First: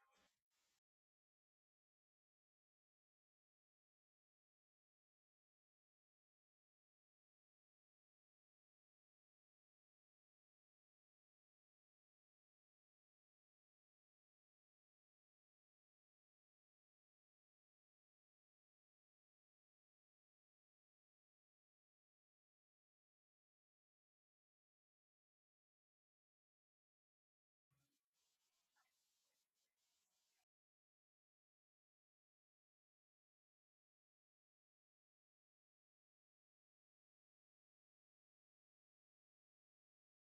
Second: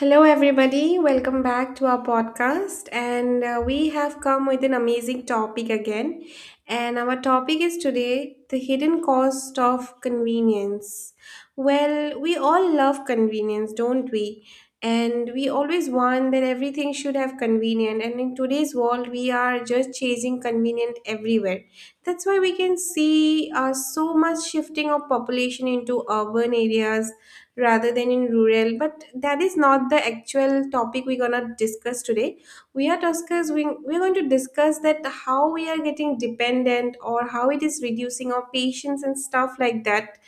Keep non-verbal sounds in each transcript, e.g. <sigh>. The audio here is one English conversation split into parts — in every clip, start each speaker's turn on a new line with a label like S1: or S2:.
S1: Hello, everybody. Welcome back to our podcast. And we have come with an amazing topic again. And our topic is today the hidden cost of convenience. Well, we all love convenience, don't we? And we always want that everything should have convenient. And in today's world, we are just chasing convenient everywhere. That's why we can see so much shifting of population into urban areas rather than in rural, but that is not the actual topic we're gonna discuss today. We are discuss we, we're going to discuss that how we are getting dependent or how it is reducing our patience and stuff like that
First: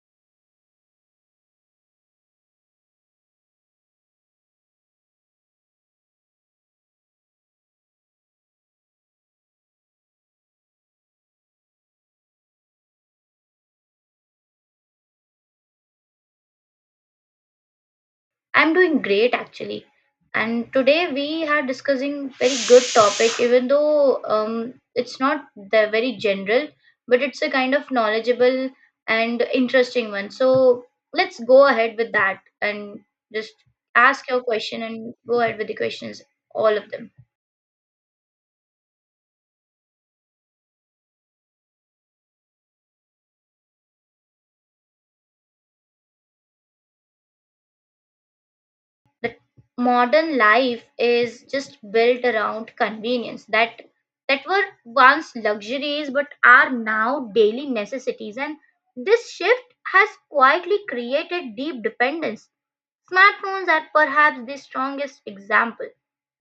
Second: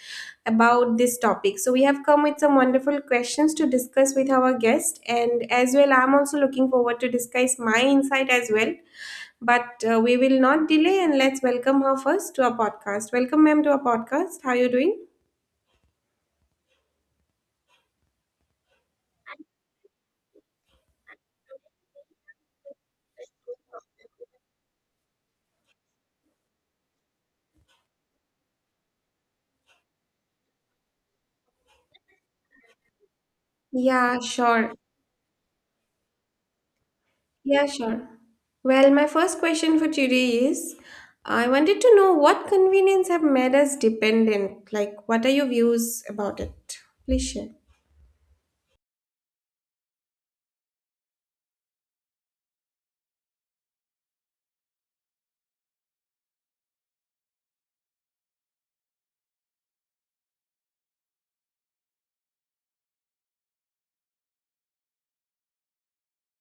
S1: about this topic. So we have come with some wonderful questions to discuss with our guest, and as well, I'm also looking forward to discuss my insight as well. But we will not delay and let's welcome her first to our podcast. Welcome, ma'am, to our podcast. How are you doing?
S2: I'm doing great actually. And today we are discussing very good topic, even though it's not the very general, but it's a kind of knowledgeable and interesting one. So let's go ahead with that and just
S1: Yeah,
S2: ask your
S1: sure.
S2: question and go ahead with the questions, all of them.
S1: Yeah, sure. Well, my first question for today is, I wanted to know what convenience have made us dependent? Like, what are your views about it? Please share.
S2: That modern life is just built around convenience that were once luxuries but are now daily necessities, and this shift has quietly created deep dependence. Smartphones are perhaps the strongest example.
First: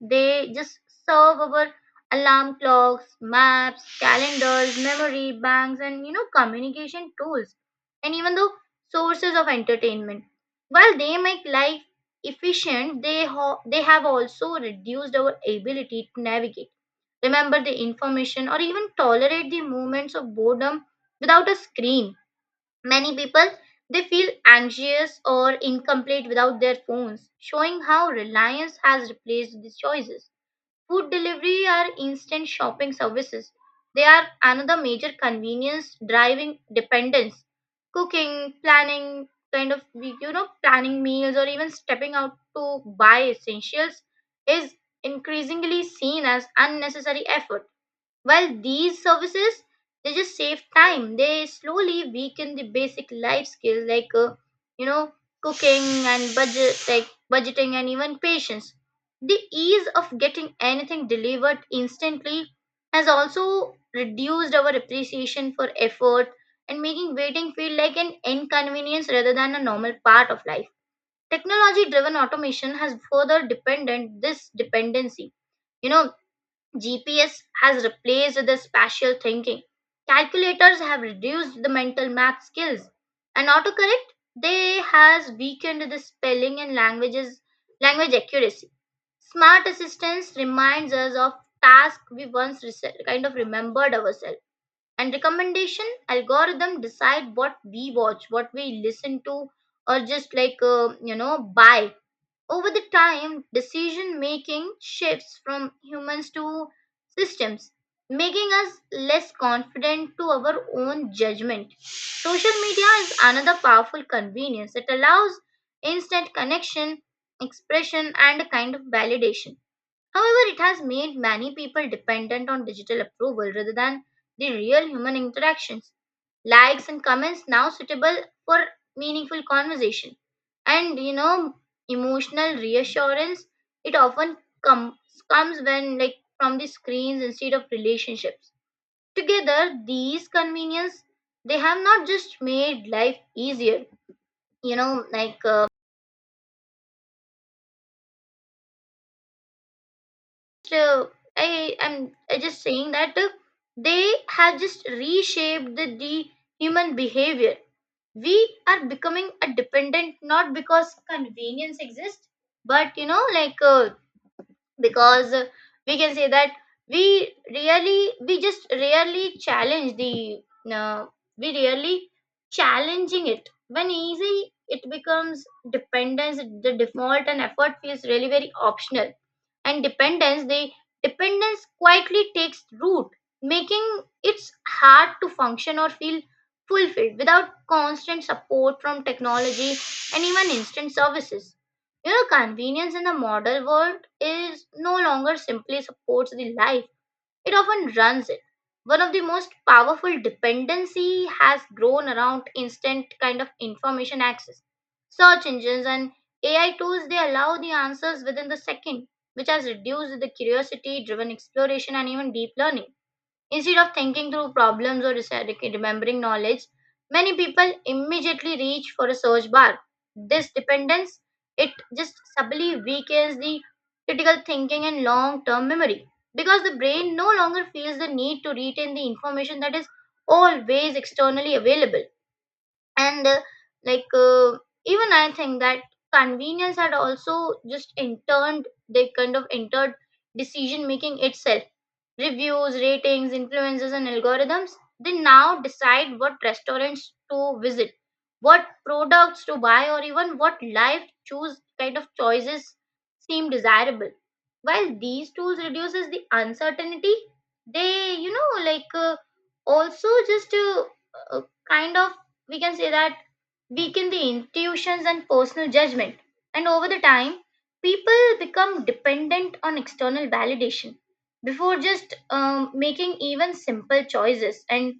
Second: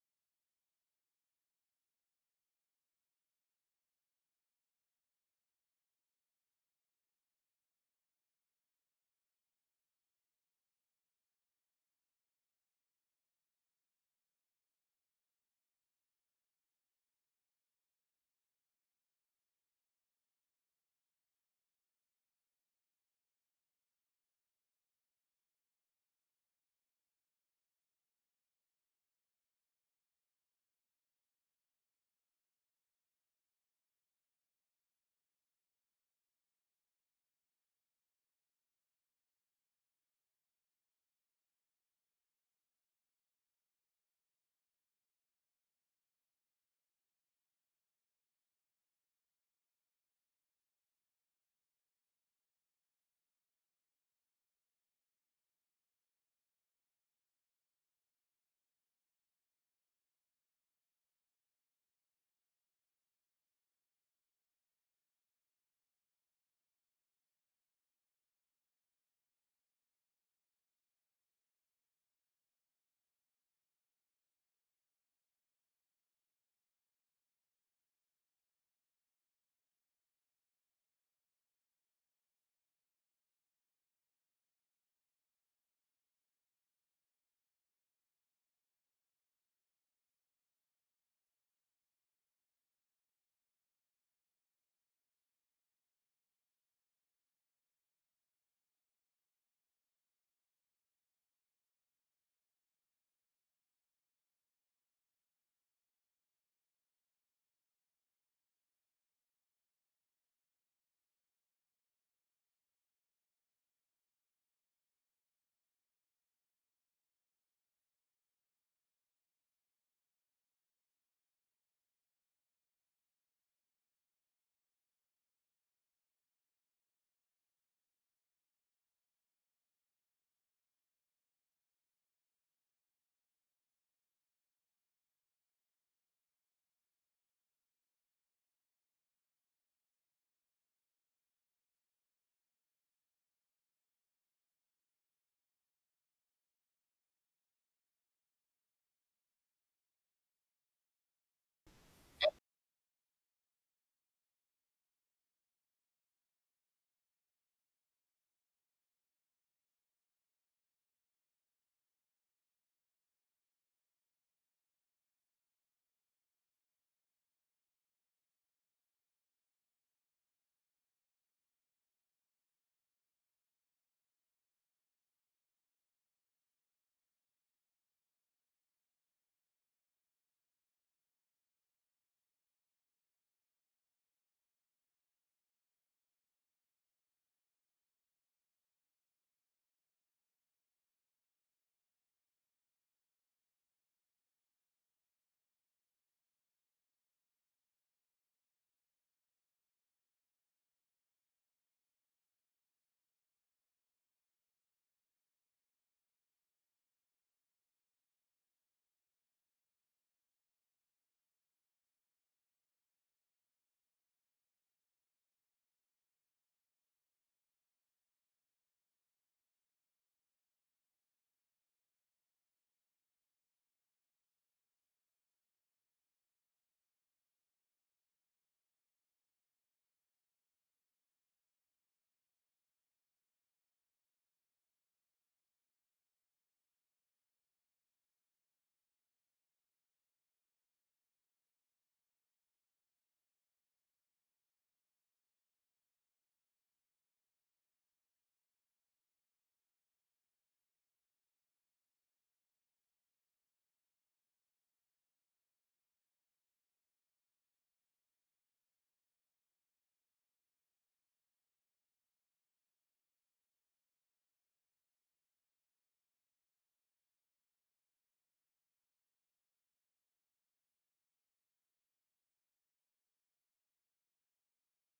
S2: They just serve our alarm clocks, maps, calendars, memory banks, and communication tools, and even though sources of entertainment. While they make life efficient, they, they have also reduced our ability to navigate, remember the information, or even tolerate the moments of boredom without a screen. Many people they feel anxious or incomplete without their phones, showing how reliance has replaced these choices. Food delivery or instant shopping services. They are another major convenience driving dependence. Cooking, planning, kind of planning meals or even stepping out to buy essentials is increasingly seen as unnecessary effort while these services, they just save time. They slowly weaken the basic life skills like, you know, cooking and budget, like budgeting and even patience. The ease of getting anything delivered instantly has also reduced our appreciation for effort and making waiting feel like an inconvenience rather than a normal part of life. Technology driven automation has further dependent this dependency. You know, GPS has replaced the spatial thinking. Calculators have reduced the mental math skills. And autocorrect, they has weakened the spelling and languages language accuracy. Smart assistance reminds us of tasks we once kind of remembered ourselves. And recommendation algorithm decide what we watch, what we listen to, or just like buy. Over the time, decision making shifts from humans to systems, making us less confident to our own judgment. Social media is another powerful convenience. It allows instant connection, expression, and a kind of validation. However, it has made many people dependent on digital approval rather than the real human interactions, likes and comments now suitable for meaningful conversation, and emotional reassurance. It often comes comes when like from the screens instead of relationships. Together these convenience, they have not just made life easier, you know like uh, so I just saying that they have just reshaped the human behavior. We are becoming a dependent not because convenience exists, but because we can say that we just rarely challenge the uh, we rarely challenging it. When easy it becomes dependence the default and effort feels really very optional, and dependence quietly takes root, making it hard to function or feel fulfilled without constant support from technology and even instant services. You know, convenience in the modern world is no longer simply supports the life, it often runs it. One of the most powerful dependency has grown around instant kind of information access. Search engines and AI tools they allow the answers within the second, which has reduced the curiosity driven exploration and even deep learning. Instead of thinking through problems or remembering knowledge, many people immediately reach for a search bar. This dependence, it just subtly weakens the critical thinking and long-term memory because the brain no longer feels the need to retain the information that is always externally available, and like uh, even I think that convenience had also just interned they kind of entered decision making itself. Reviews, ratings, influences, and algorithms, they now decide what restaurants to visit, what products to buy, or even what life choose kind of choices seem desirable. While these tools reduces the uncertainty, they also just uh, kind of we can say that weaken the intuitions and personal judgment. And over the time, people become dependent on external validation before just making even simple choices and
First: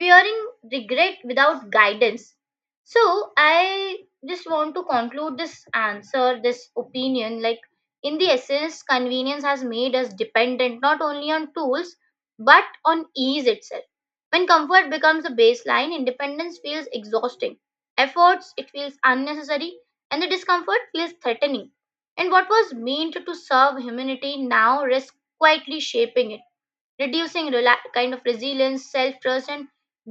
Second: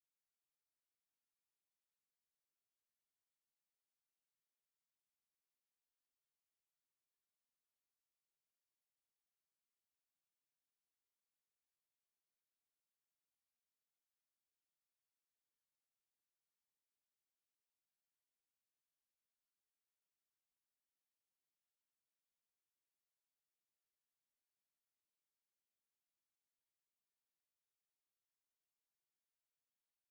S2: fearing regret without guidance. So, I just want to conclude this answer, this opinion. Like, in the essence, convenience has made us dependent not only on tools but on ease itself. When comfort becomes a baseline, independence feels exhausting, efforts, it feels unnecessary, and the discomfort feels threatening. And what was meant to serve humanity now risks quietly shaping it, reducing kind of resilience, self trust, and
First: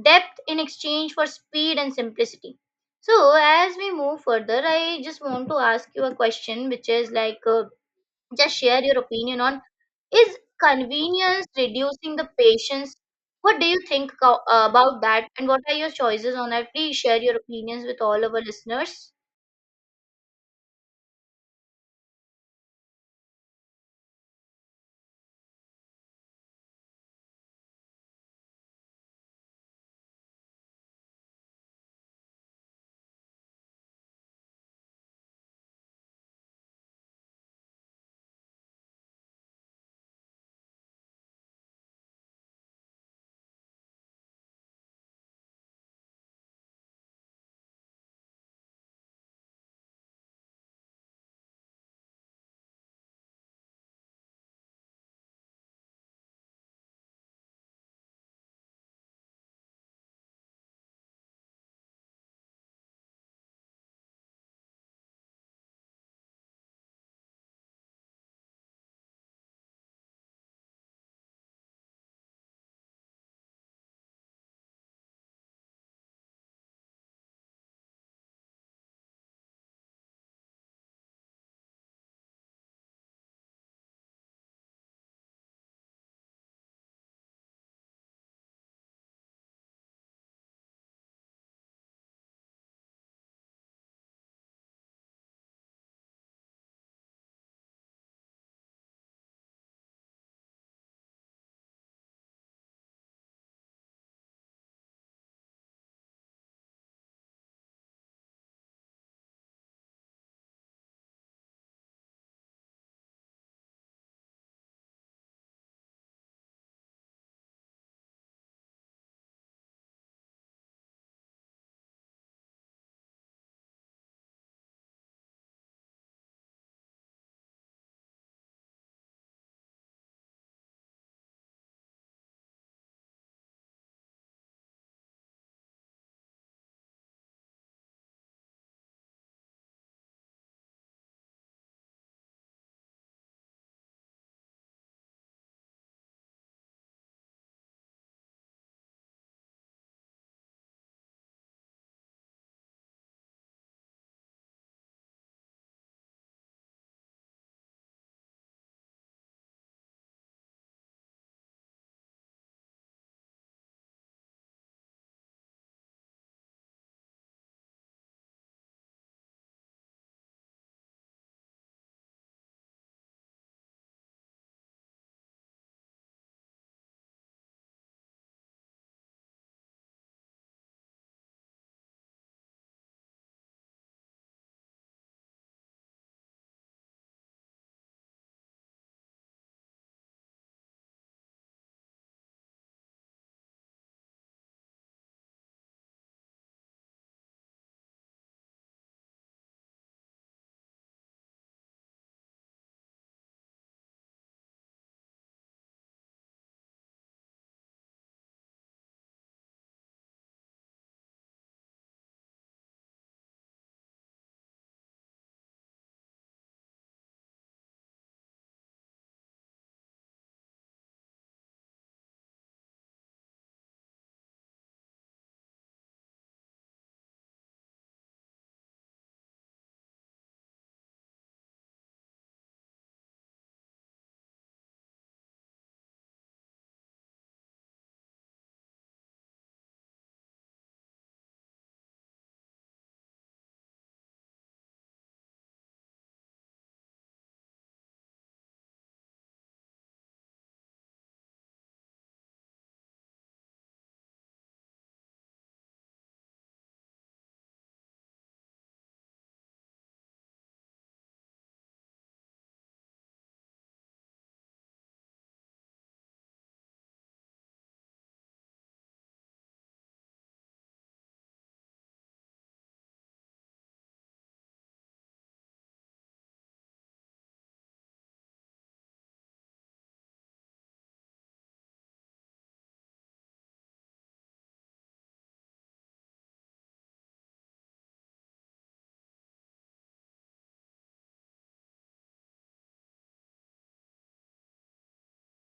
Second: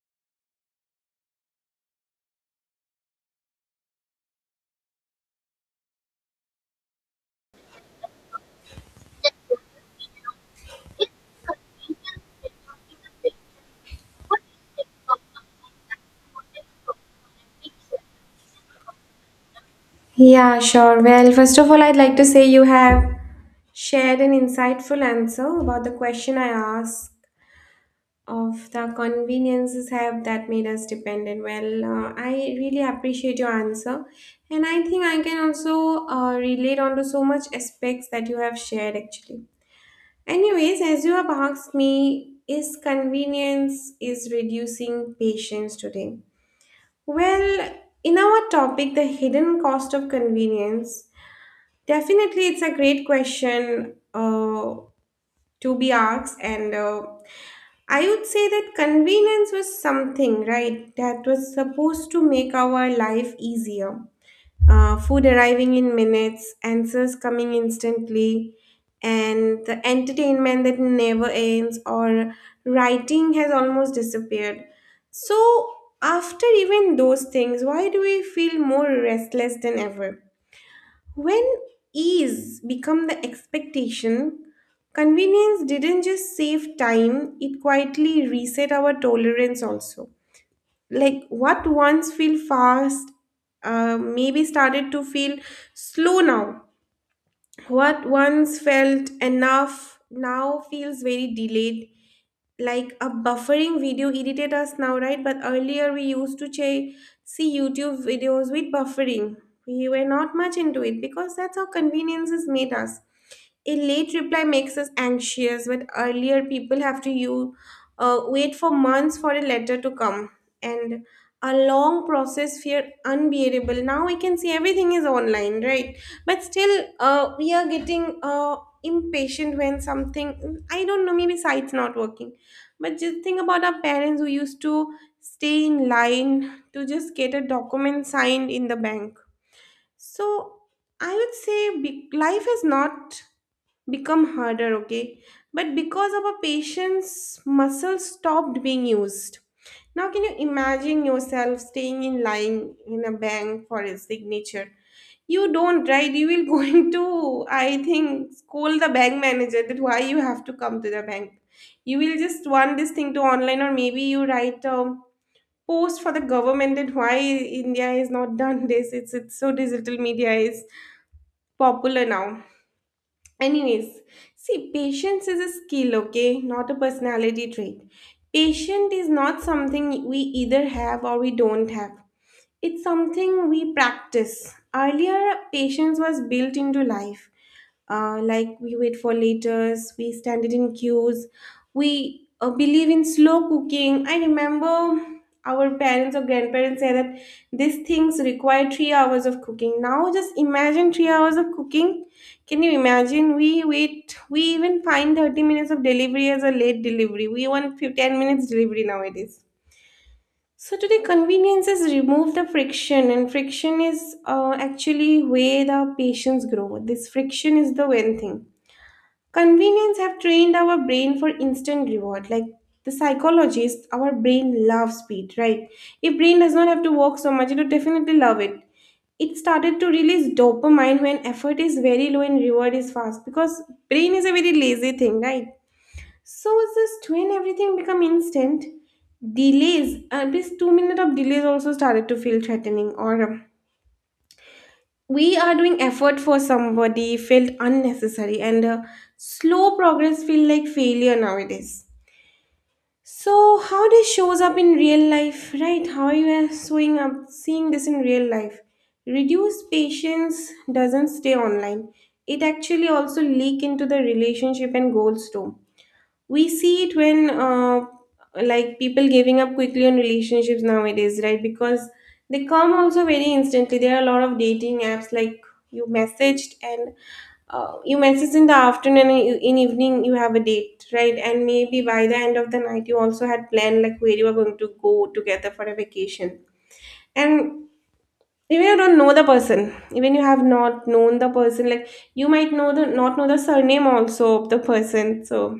S2: depth in exchange for speed and simplicity. So, as we move further, I just want to ask you a question, which is like just share your opinion on, is convenience reducing the patience? What do you think about that? And what are your choices on that? Please share your opinions with all our listeners.
S1: Yeah, sure. Well, first of all, I'd like to say you have shared an insightful answer about the question I asked of the conveniences have that made us dependent. Well, I really appreciate your answer, and I think I can also relate onto so much aspects that you have shared actually. Anyways, as you have asked me, is convenience is reducing patience today? Well, in our topic, the hidden cost of convenience, definitely it's a great question to be asked. And I would say that convenience was something, right, that was supposed to make our life easier, food arriving in minutes, answers coming instantly, and the entertainment that never ends, or writing has almost disappeared. So, after even those things, why do we feel more restless than ever? When ease become the expectation, convenience didn't just save time, it quietly reset our tolerance also. Like what once feel fast, maybe started to feel slow now. What once felt enough now feels very delayed. Like a buffering video irritate us now, right? But earlier we used to see YouTube videos with buffering. We were not much into it because that's how conveniences made us. A late reply makes us anxious, but earlier people have to you wait for months for a letter to come, and a long process feel unbearable. Now I can see everything is online, right? But still, we are getting impatient when something, I don't know, maybe site's not working. But just think about our parents who used to stay in line to just get a document signed in the bank. So I would say, life is not become harder, okay, but because of our patient's muscle stopped being used. Now can you imagine yourself staying in line in a bank for a signature? You don't, right? You will <laughs> going to, I think, scold the bank manager that why you have to come to the bank. You will just want this thing to online, or maybe you write a post for the government that why India is not <laughs> done this. It's so digital media is popular now. Anyways, see, patience is a skill, okay, not a personality trait. Patience is not something we either have or we don't have. It's something we practice. Earlier, patience was built into life. Like, we wait for letters, we stand it in queues, we believe in slow cooking. I remember our parents or grandparents say that these things require 3 hours of cooking. Now just imagine 3 hours of cooking. Can you imagine? We wait, we even find 30 minutes of delivery as a late delivery. We want 10 minutes delivery nowadays. So today, conveniences remove the friction, and friction is actually where the patients grow. This friction is the one thing. Convenience have trained our brain for instant reward. Like the psychologists, our brain loves speed, right? If brain does not have to work so much, it would definitely love it. It started to release dopamine when effort is very low and reward is fast, because brain is a very lazy thing, right? So is this twin, everything become instant, delays, at least 2 minutes of delays also started to feel threatening. Or we are doing effort for somebody felt unnecessary, and slow progress feel like failure nowadays. So how this shows up in real life, right? How you are showing up seeing this in real life? Reduced patience doesn't stay online, it actually also leak into the relationship and goals too. We see it when, like, people giving up quickly on relationships nowadays, right? Because they come also very instantly. There are a lot of dating apps, like you messaged and you message in the afternoon, and you, in evening you have a date, right? And maybe by the end of the night you also had planned like where you are going to go together for a vacation. And even you don't know the person, even you have not known the person, like you might know the not know the surname also of the person. So,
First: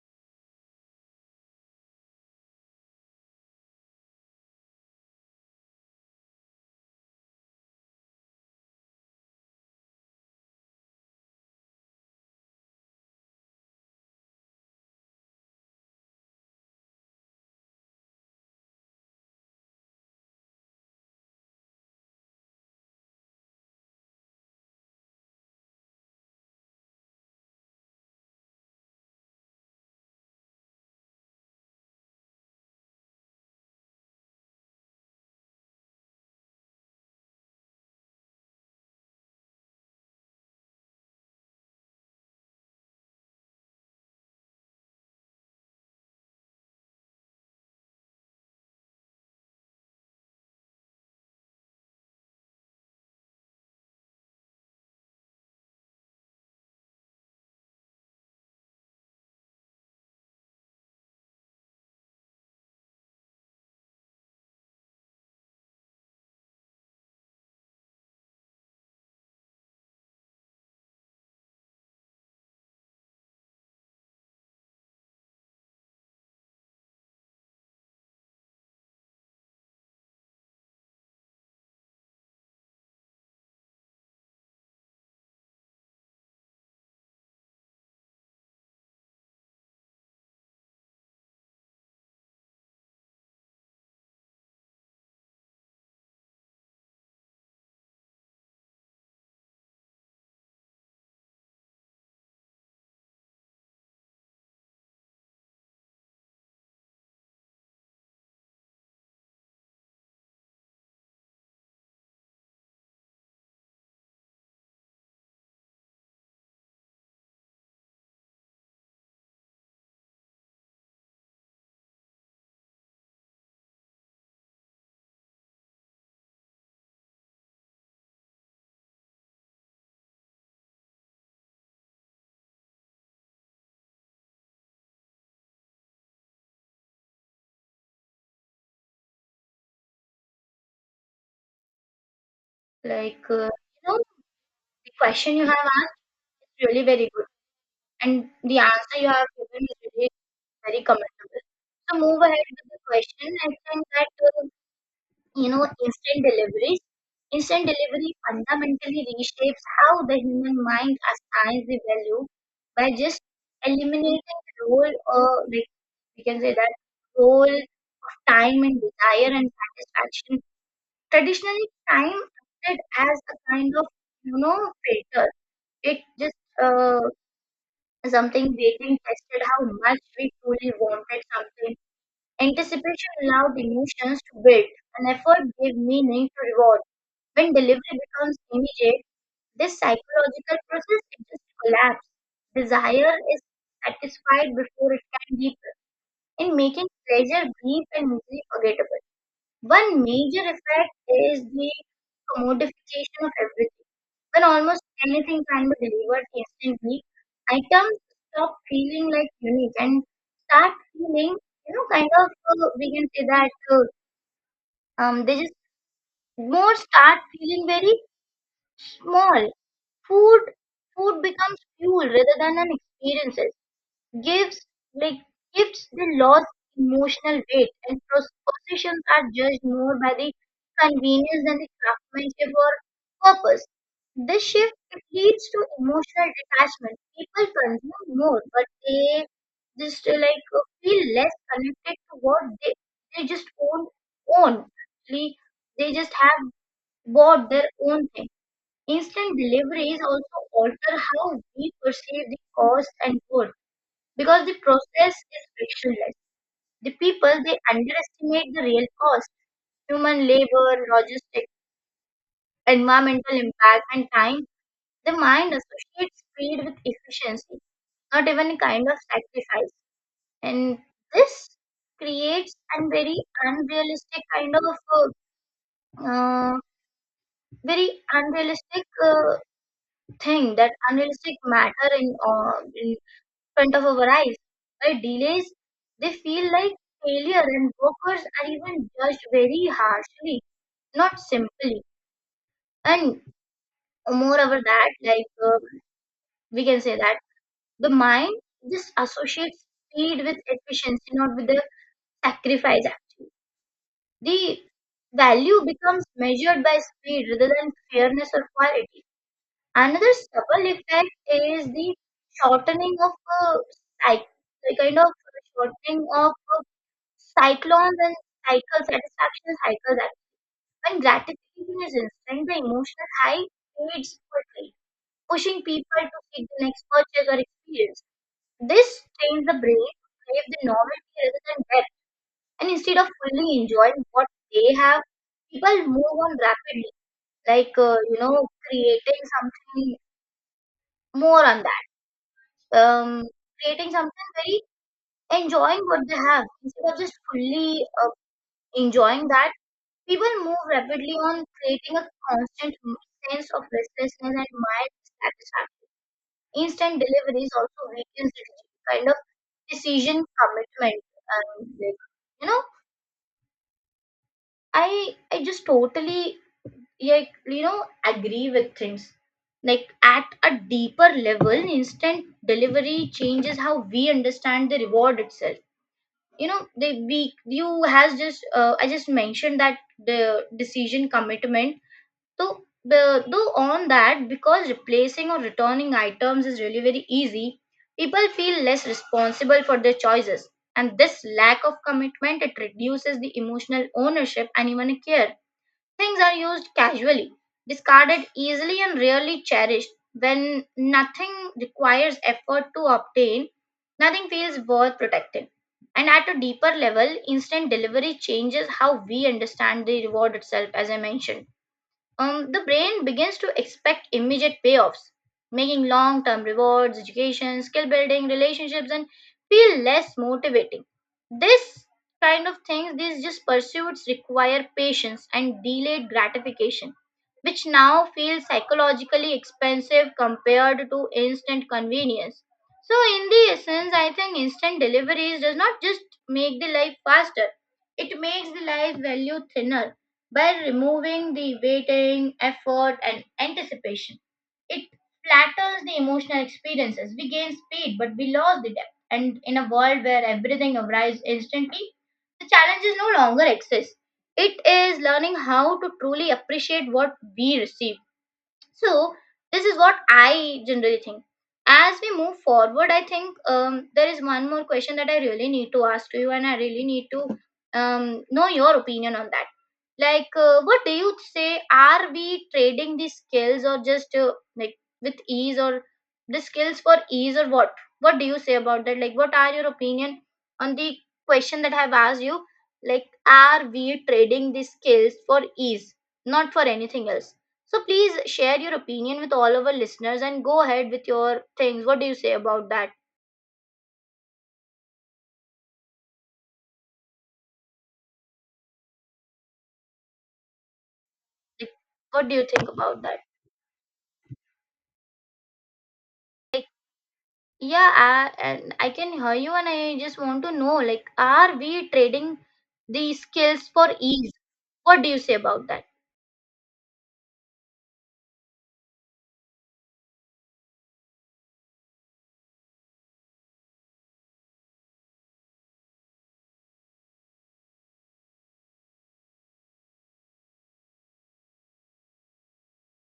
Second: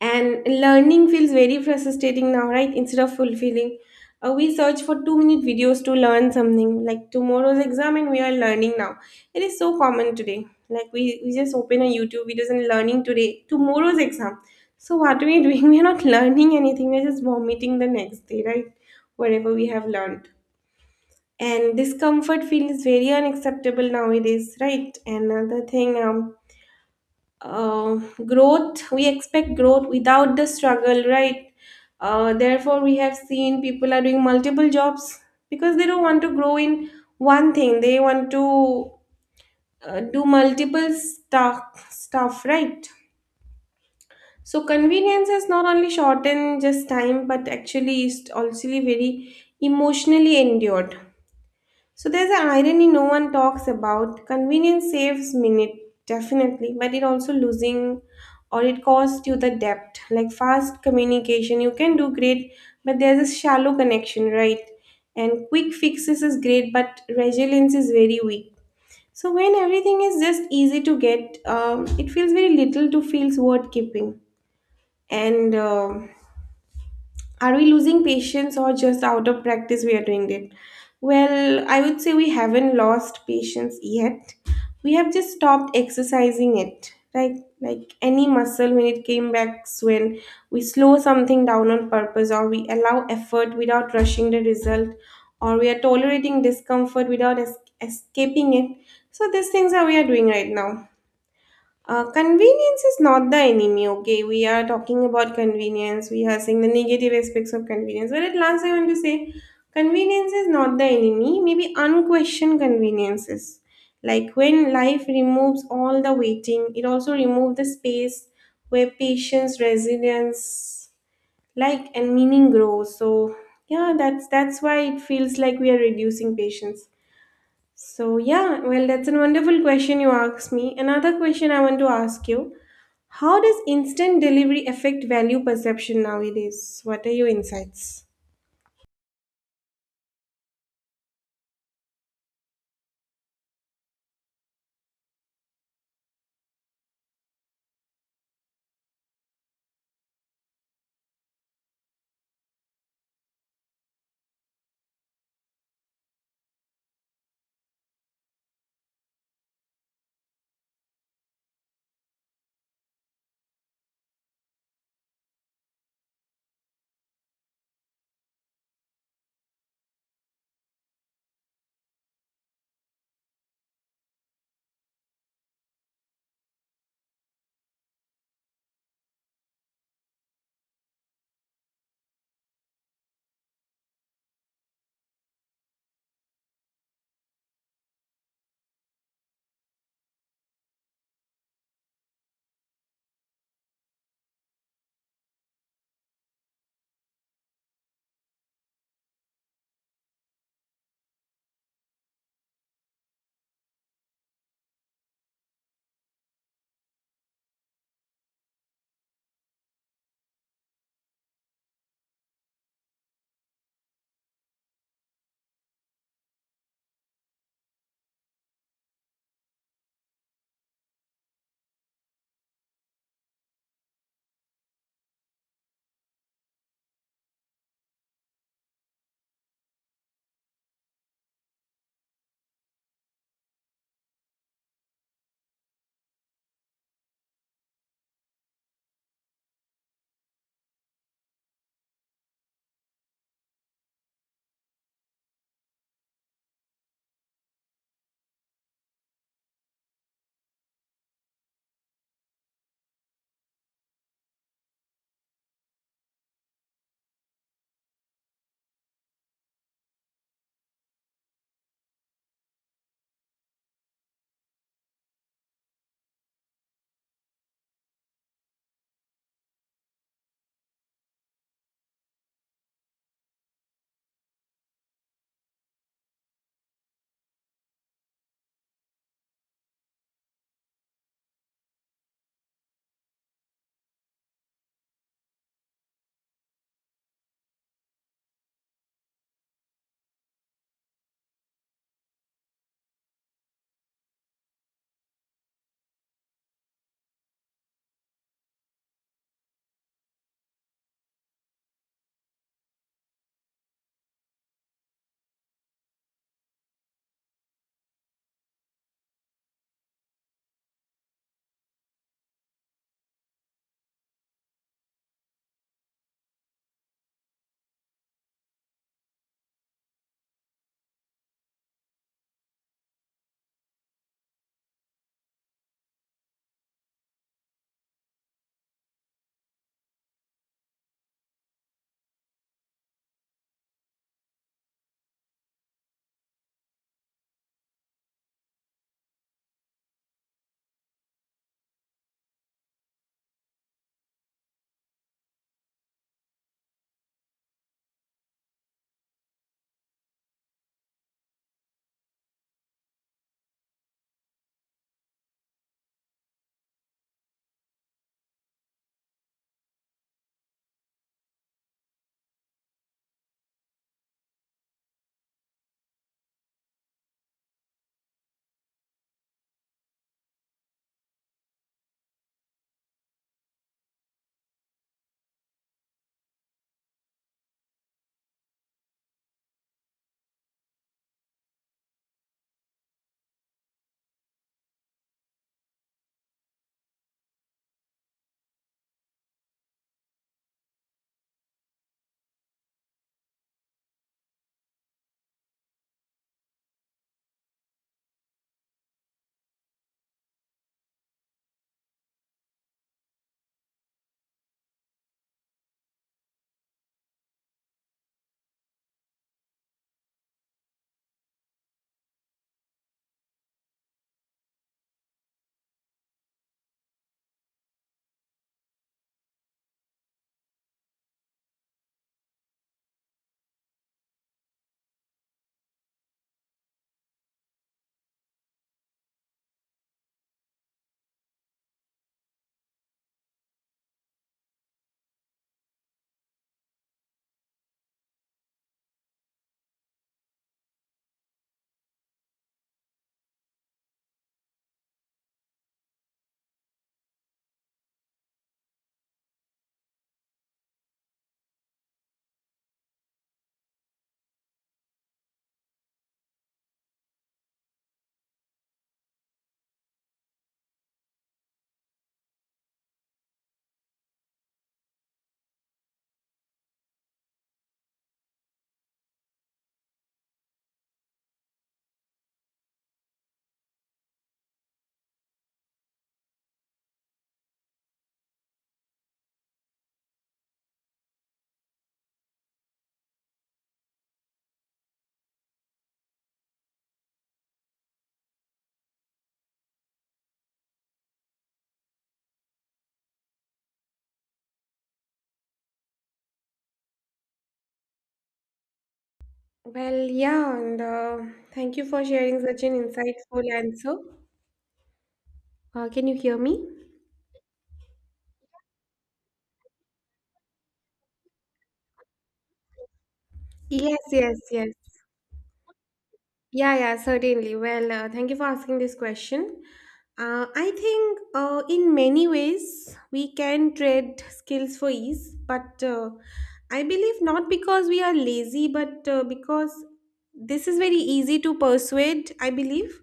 S1: and learning feels very frustrating now, right, instead of fulfilling. We search for 2 minute videos to learn something, like tomorrow's exam and we are learning now. It is so common today, like we just open a YouTube videos and learning today tomorrow's exam. So what are we doing? <laughs> We are not learning anything, we're just vomiting the next day, right, whatever we have learned. And discomfort feels very unacceptable nowadays, right? Another thing, uh, growth, we expect growth without the struggle, right? Therefore we have seen people are doing multiple jobs because they don't want to grow in one thing, they want to do multiple stuff right? So convenience has not only shortened just time, but actually is also very emotionally endured. So there's an irony no one talks about. Convenience saves minute, definitely, but it also losing or it costs you the depth. Like fast communication, you can do great, but there's a shallow connection, right? And quick fixes is great, but resilience is very weak. So when everything is just easy to get, it feels very little to feels worth keeping. And are we losing patience or just out of practice we are doing it? Well, I would say we haven't lost patience yet. We have just stopped exercising it. Like any muscle, when it came back, when we slow something down on purpose, or we allow effort without rushing the result, or we are tolerating discomfort without escaping it. So these things are we are doing right now. Convenience is not the enemy, okay? We are talking about convenience. We are seeing the negative aspects of convenience. But at last, I want to say convenience is not the enemy, maybe unquestioned conveniences. Like when life removes all the waiting, it also removes the space where patience, resilience, like, and meaning grows. So yeah, that's why it feels like we are reducing patience. So yeah, well, that's a wonderful question you asked me. Another question I want to ask you, how does instant delivery affect value perception nowadays? What are your insights?
S2: Like, the question you have asked is really very good, and the answer you have given is really very commendable. So move ahead with the question. I think that you know instant delivery instant delivery fundamentally reshapes how the human mind assigns the value by just eliminating the role, or we can say that role of time and desire and satisfaction. Traditionally time acted as a kind of you know filter. It just uh, something, waiting tested how much we truly wanted something. Anticipation allowed emotions to build, and effort gave meaning to reward. When delivery becomes immediate, this psychological process it just collapses. Desire is satisfied before it can deepen, in making pleasure brief and easily forgettable. One major effect is the commodification of everything. When almost anything can be delivered instantly, items stop feeling like unique and start feeling, we can say that they just more start feeling very small. Food food becomes fuel rather than an experiences. Gives like gifts they lost emotional weight, and possessions are judged more by the convenience than the craftsmanship or purpose. This shift it leads to emotional detachment. People consume more, but they just feel less connected to what they just own. Actually, they just have bought their own thing. Instant deliveries also alter how we perceive the cost and worth because the process is frictionless. The people they underestimate the real cost, human labor, logistics, environmental impact, and time. The mind associates speed with efficiency, not even a kind of sacrifice. And this creates a very unrealistic kind of uh, uh, very unrealistic thing, that unrealistic matter in front of our eyes. By delays, they feel like failure, and workers are even judged very harshly, not simply. And moreover, that, we can say that the mind just associates speed with efficiency, not with the sacrifice. Actually, the value becomes measured by speed rather than fairness or quality. Another subtle effect is the shortening of uh, cycle, kind of shortening of Cyclones and cycle satisfaction cycles. That when gratification is instant, the emotional high fades quickly, pushing people to seek the next purchase or experience. This trains the brain to crave the novelty rather than depth, and instead of fully enjoying what they have, people move on rapidly, like creating something more on that, um, creating something very enjoying what they have instead of just fully enjoying that. People move rapidly on, creating a constant sense of restlessness and mild dissatisfaction. Instant deliveries also weakens the kind of decision commitment. And like, you know, I just totally agree with things. Like at a deeper level, instant delivery changes how we understand the reward itself. You know, they we you has just I just mentioned that the decision commitment. Though, though on that, because replacing or returning items is really very easy, people feel less responsible for their choices. And this lack of commitment, it reduces the emotional ownership and even care. Things are used casually, discarded easily and rarely cherished. When nothing requires effort to obtain, nothing feels worth protecting. And at a deeper level, instant delivery changes how we understand the reward itself, as I mentioned. The brain begins to expect immediate payoffs, making long term rewards, education, skill building, relationships, and feel less motivating. This kind of things, these just pursuits require patience and delayed gratification, which now feels psychologically expensive compared to instant convenience. So, in the essence, I think instant deliveries does not just make the life faster, it makes the life value thinner. By removing the waiting, effort, and anticipation, it flatters the emotional experiences. We gain speed, but we lose the depth. And in a world where everything arrives instantly, the challenges no longer exist. It is learning how to truly appreciate what we receive. So, this is what I generally think. As we move forward, I think there is one more question that I really need to ask to you, and I really need to know your opinion on that, what do you say, are we trading these skills or just like with ease, or the skills for ease, or what do you say about that, like what are your opinion on the question that I have asked you, like are we trading these skills for ease, not for anything else? So please share your opinion with all of our listeners and go ahead with your things. What do you say about that?
S1: Well, yeah, and
S2: like,
S1: thank you for
S2: what do
S1: sharing
S2: you
S1: such
S2: think
S1: an
S2: about that?
S1: insightful answer. Can you hear me?
S2: Yeah, and I can hear you, and I just want to know, like, are we trading these skills for
S1: Yes,
S2: ease?
S1: yes, yes.
S2: What do you say about that?
S1: Yeah, yeah, certainly. Well, thank you for asking this question. I think in many ways we can trade skills for ease, but I believe not because we are lazy, but because this is very easy to persuade, I believe.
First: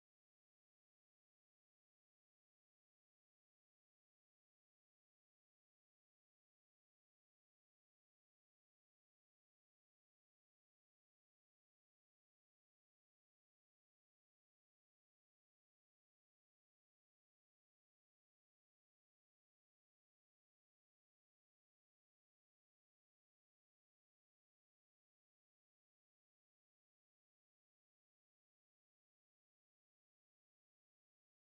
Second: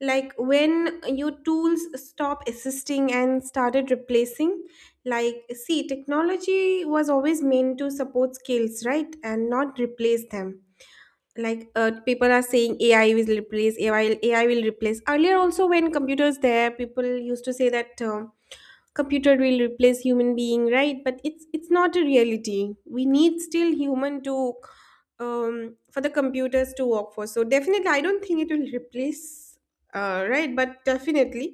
S1: Like when your tools stop assisting and started replacing, like, see, technology was always meant to support skills, right? And not replace them. Like people are saying ai will replace ai ai will AI will replace. Earlier also when computers there, people used to say that computer will replace human being, right? But it's not a reality, we need still human to, for the computers to work for. So definitely I don't think it will replace, right? But definitely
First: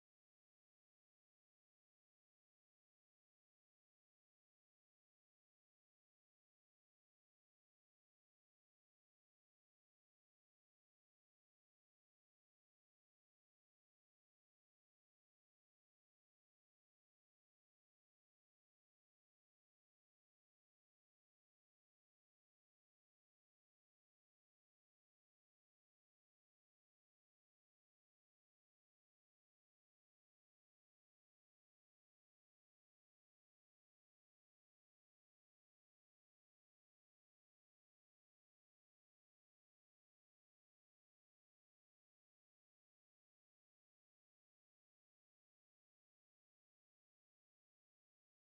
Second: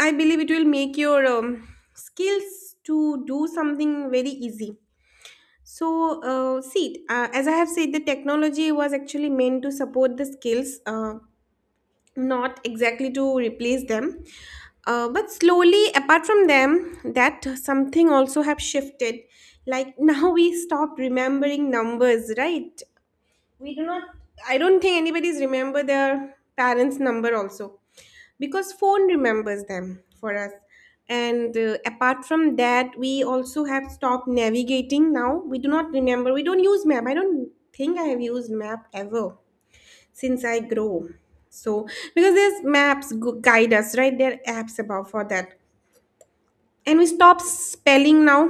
S1: I believe it will make your, skills to do something very easy. So, see, as I have said, the technology was actually meant to support the skills, not exactly to replace them. But slowly, apart from them, that something also have shifted. Like <laughs> now we stop remembering numbers, right? We do not. I don't think anybody's remember their parents number also because phone remembers them for us. And apart from that, we also have stopped navigating. Now we do not remember, we don't use map. I don't think I have used map ever since I grow. So because there's maps guide us, right? There are apps about for that. And we stop spelling now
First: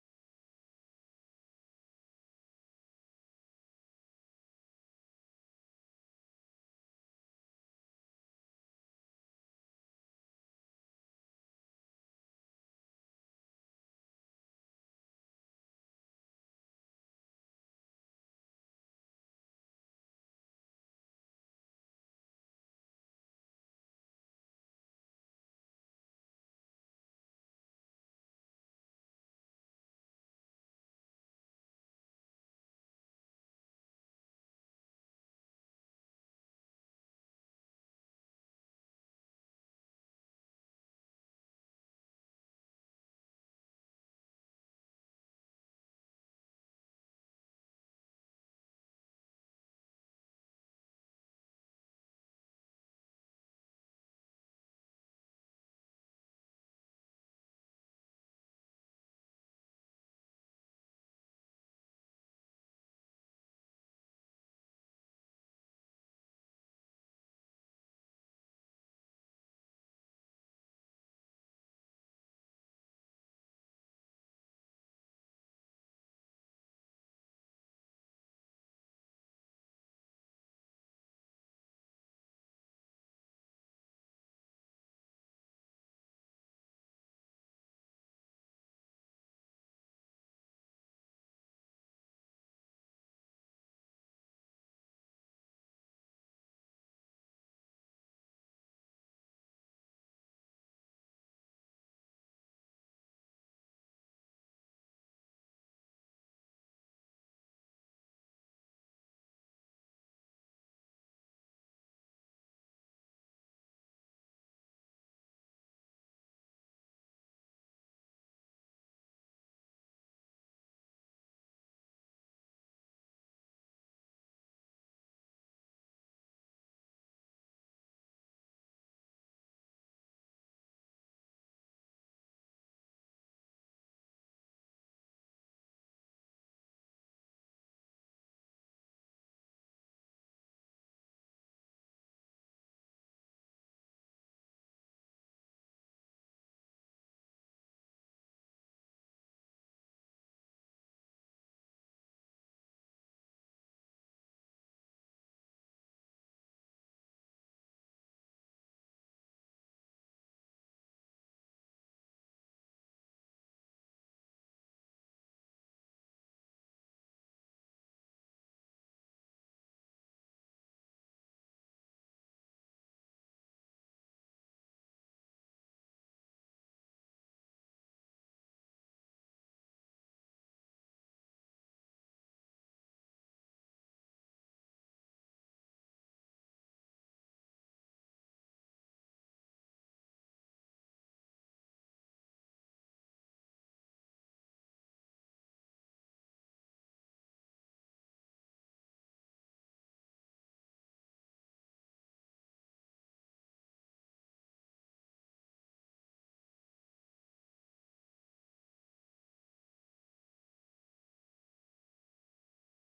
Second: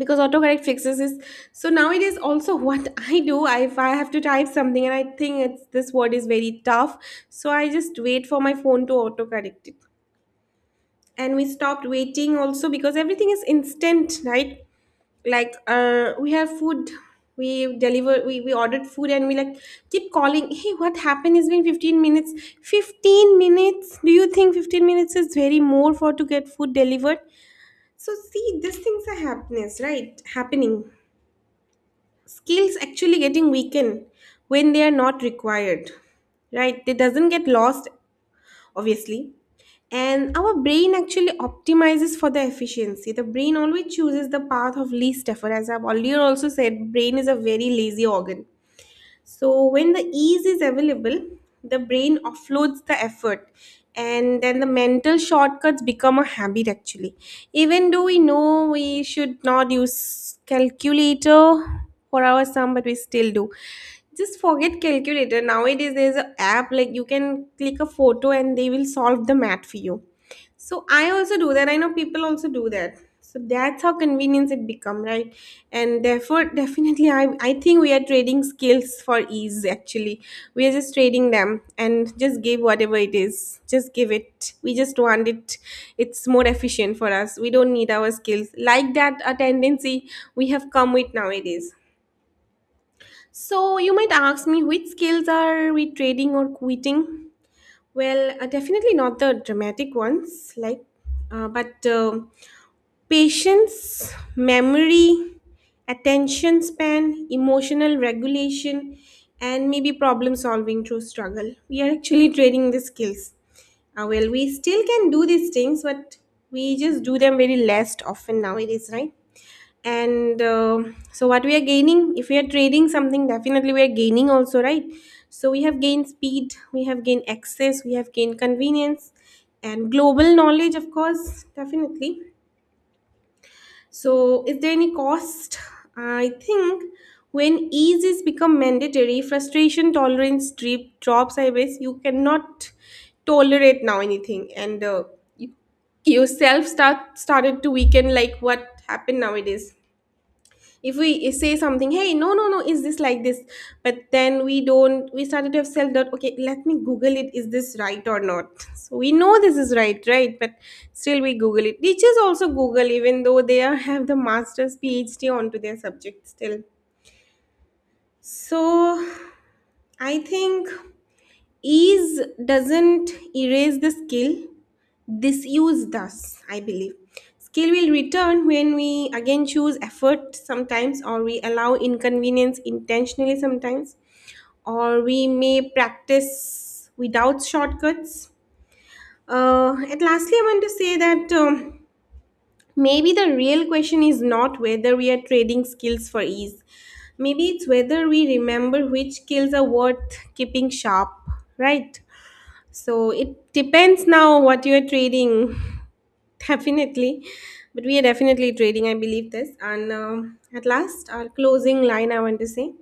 S1: because autocorrect fixes is. So nowadays also what <laughs> I do, if I have to type something and I think it's this word is very tough, so I just wait for my phone to autocorrect it. And we stopped waiting also because everything is instant, right? Like we have food, we deliver we ordered food and we like keep calling, hey, what happened, it's been 15 minutes. 15 minutes, do you think 15 minutes is very more for to get food delivered? So see, these things are happiness, right, happening. Skills actually getting weakened when they are not required, right? They doesn't get lost, obviously. And our brain actually optimizes for the efficiency. The brain always chooses the path of least effort. As I've earlier also said, brain is a very lazy organ. So when the ease is available, the brain offloads the effort, and then the mental shortcuts become a habit actually. Even though we know we should not use calculator for our sum, but we still do. Just forget calculator. Nowadays, there's an app like you can click a photo and they will solve the math for you. So I also do that. I know people also do that. So that's how convenience it become, right? And therefore, definitely, I think we are trading skills for ease. Actually, we are just trading them and just give whatever it is. Just give it. We just want it. It's more efficient for us. We don't need our skills like that. A tendency we have come with nowadays. So you might ask me, which skills are we trading or quitting? Well, definitely not the dramatic ones, like, but patience, memory, attention span, emotional regulation, and maybe problem solving through struggle. We are actually <laughs> training the skills. Well, we still can do these things, but we just do them very less often nowadays, right? And so what we are gaining, if we are trading something, definitely we are gaining also, right? So we have gained speed, we have gained access, we have gained convenience, and global knowledge, of course, definitely. So is there any cost? I think when ease is become mandatory, frustration tolerance drops, I guess. You cannot tolerate now anything. And you, yourself started to weaken. Like what happened nowadays, if we say something, hey, no, no, no, is this like this? But then we don't we started to have self doubt. Okay, let me google it, is this right or not? <laughs> So we know this is right, right? But still we google it. Teachers also google, even though they have the masters phd onto their subject still. So I think ease doesn't erase the skill. Disuse does, I believe. Skill will return when we again choose effort sometimes, or we allow inconvenience intentionally sometimes, or we may practice without shortcuts. And lastly, I want to say that, maybe the real question is not whether we are trading skills for ease. Maybe it's whether we remember which skills are worth keeping sharp, right? So it depends now what you're trading, <laughs> definitely. But we are definitely trading, I believe this. And at last, our closing line, I want to say,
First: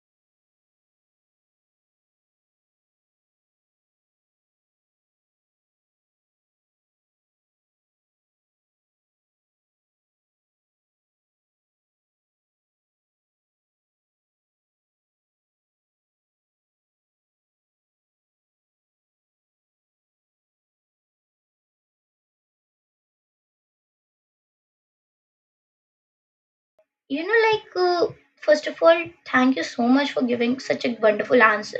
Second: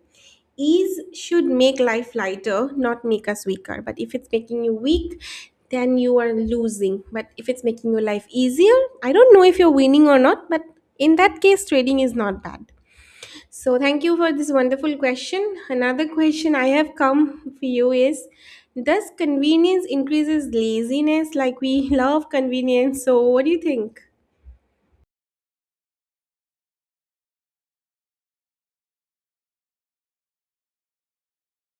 S1: ease should make life lighter, not make us weaker. But if it's making you weak, then you are losing. But if it's making your life easier, I don't know if you're winning or not, but in that case, trading is not bad. So thank you for this wonderful question. Another question I have come for you is, does convenience increases laziness? Like, we <laughs> love convenience. So what do you think?
S2: You know, like, first of all, thank you so much for giving such a wonderful answer.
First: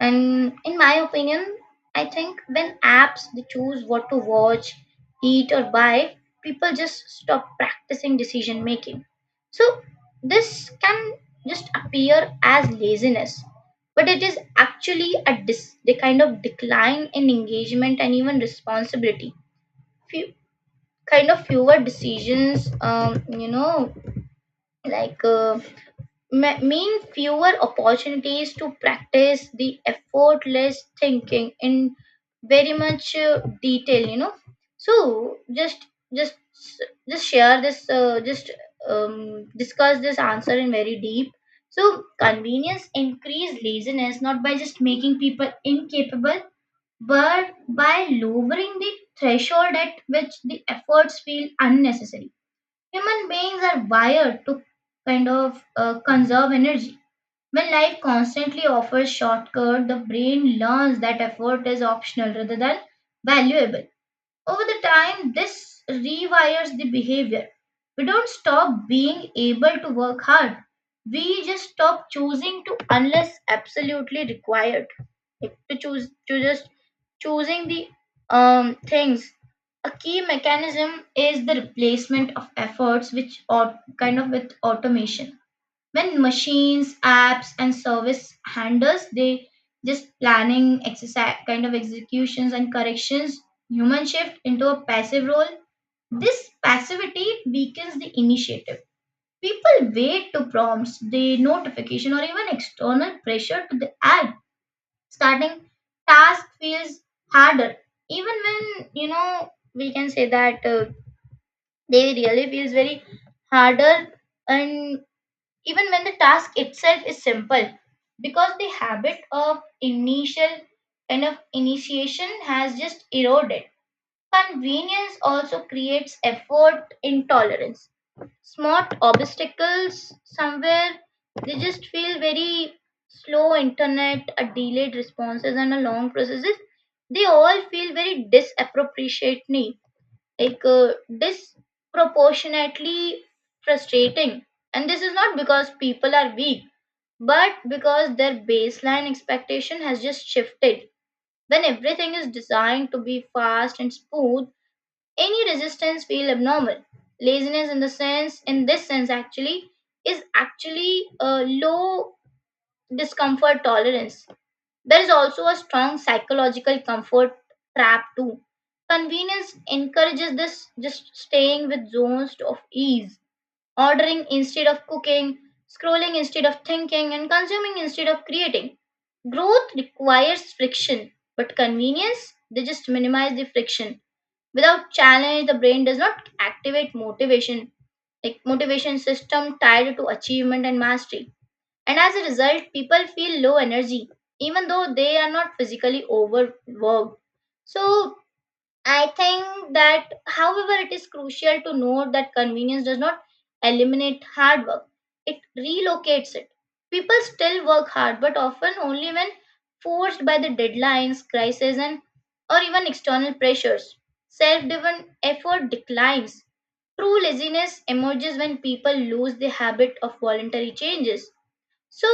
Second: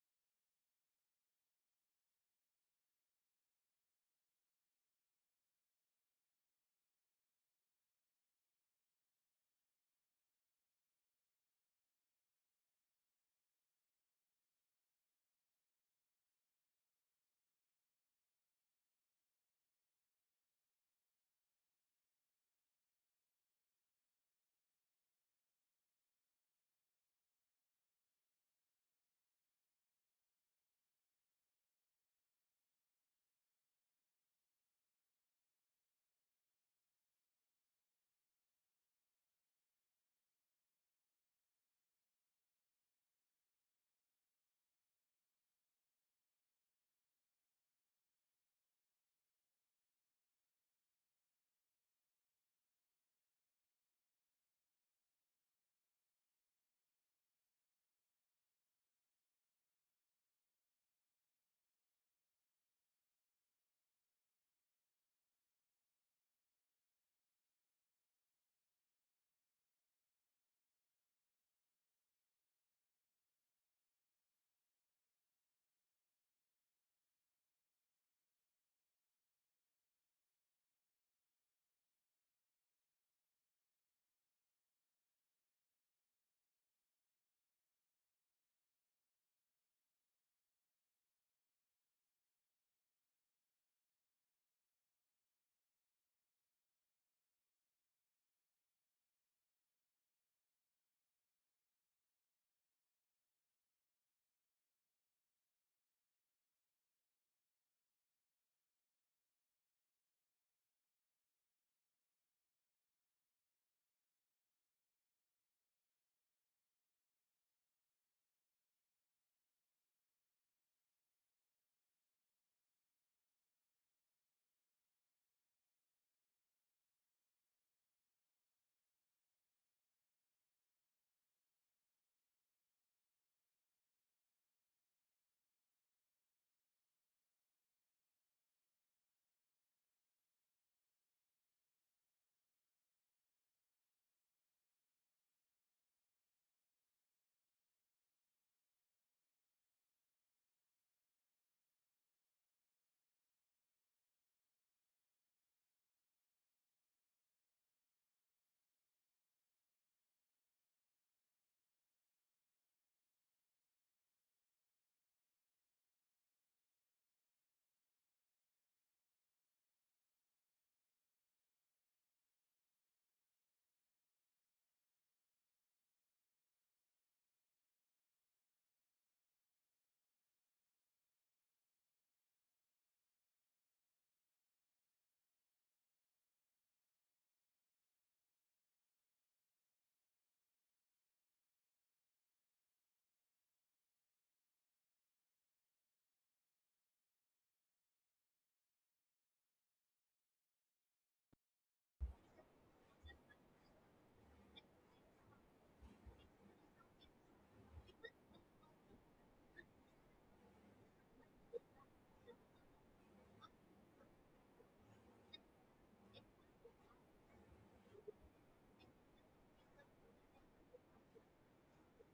S2: And in my opinion, I think when apps they choose what to watch, eat, or buy, people just stop practicing decision making. So this can just appear as laziness, but it is actually the kind of decline in engagement and even responsibility. Few, kind of fewer decisions, you know, like. Uh, mean fewer opportunities to practice the effortless thinking in very much detail, you know. So just just share this just, discuss this answer in very deep. So convenience increase laziness not by just making people incapable, but by lowering the threshold at which the efforts feel unnecessary. Human beings are wired to conserve energy. When life constantly offers shortcut, the brain learns that effort is optional rather than valuable. Over the time, this rewires the behavior. We don't stop being able to work hard. We just stop choosing to unless absolutely required. Like, to choose to just choosing the things. A key mechanism is the replacement of efforts which are kind of with automation. When machines, apps and service handles, they just planning exercise, kind of executions and corrections, human shift into a passive role. This passivity weakens the initiative. People wait to prompts, the notification, or even external pressure to the act. Starting task feels harder, even when, you know, we can say that they really feels very harder, and even when the task itself is simple, because the habit of initial kind of initiation has just eroded. Convenience also creates effort intolerance. Smart obstacles somewhere, they just feel very slow, internet, a delayed responses and a long processes, they all feel very disappropriately like disproportionately frustrating. And this is not because people are weak, but because their baseline expectation has just shifted. When everything is designed to be fast and smooth, any resistance feels abnormal. Laziness in this sense actually is actually a low discomfort tolerance. There is also a strong psychological comfort trap too. Convenience encourages this just staying with zones of ease, ordering instead of cooking, scrolling instead of thinking, and consuming instead of creating. Growth requires friction, but convenience, they just minimize the friction. Without challenge, the brain does not activate motivation, like motivation system tied to achievement and mastery, and as a result, people feel low energy, even though they are not physically overworked. So I think that, however, it is crucial to note that convenience does not eliminate hard work, it relocates it. People still work hard, but often only when forced by the deadlines, crises, and or even external pressures. Self driven effort declines. True laziness emerges when people lose the habit of voluntary changes. So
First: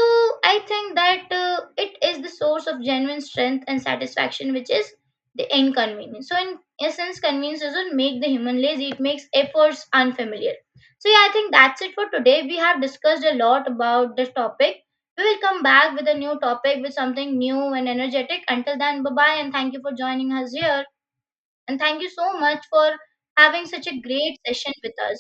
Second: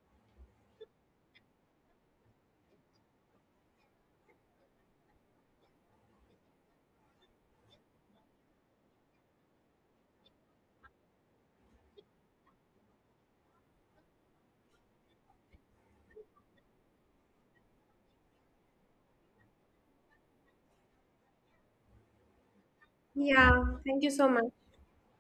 S2: I think that it is the source of genuine strength and satisfaction, which is the inconvenience. So in essence, convenience doesn't make the human lazy; it makes efforts unfamiliar. So yeah, I think that's it for today. We have discussed a lot about this topic. We will come back with a new topic with something new and energetic. Until then, bye bye, and thank you for joining us here. And thank you so much for
S1: Yeah,
S2: having such a
S1: thank you so
S2: great
S1: much.
S2: session with us.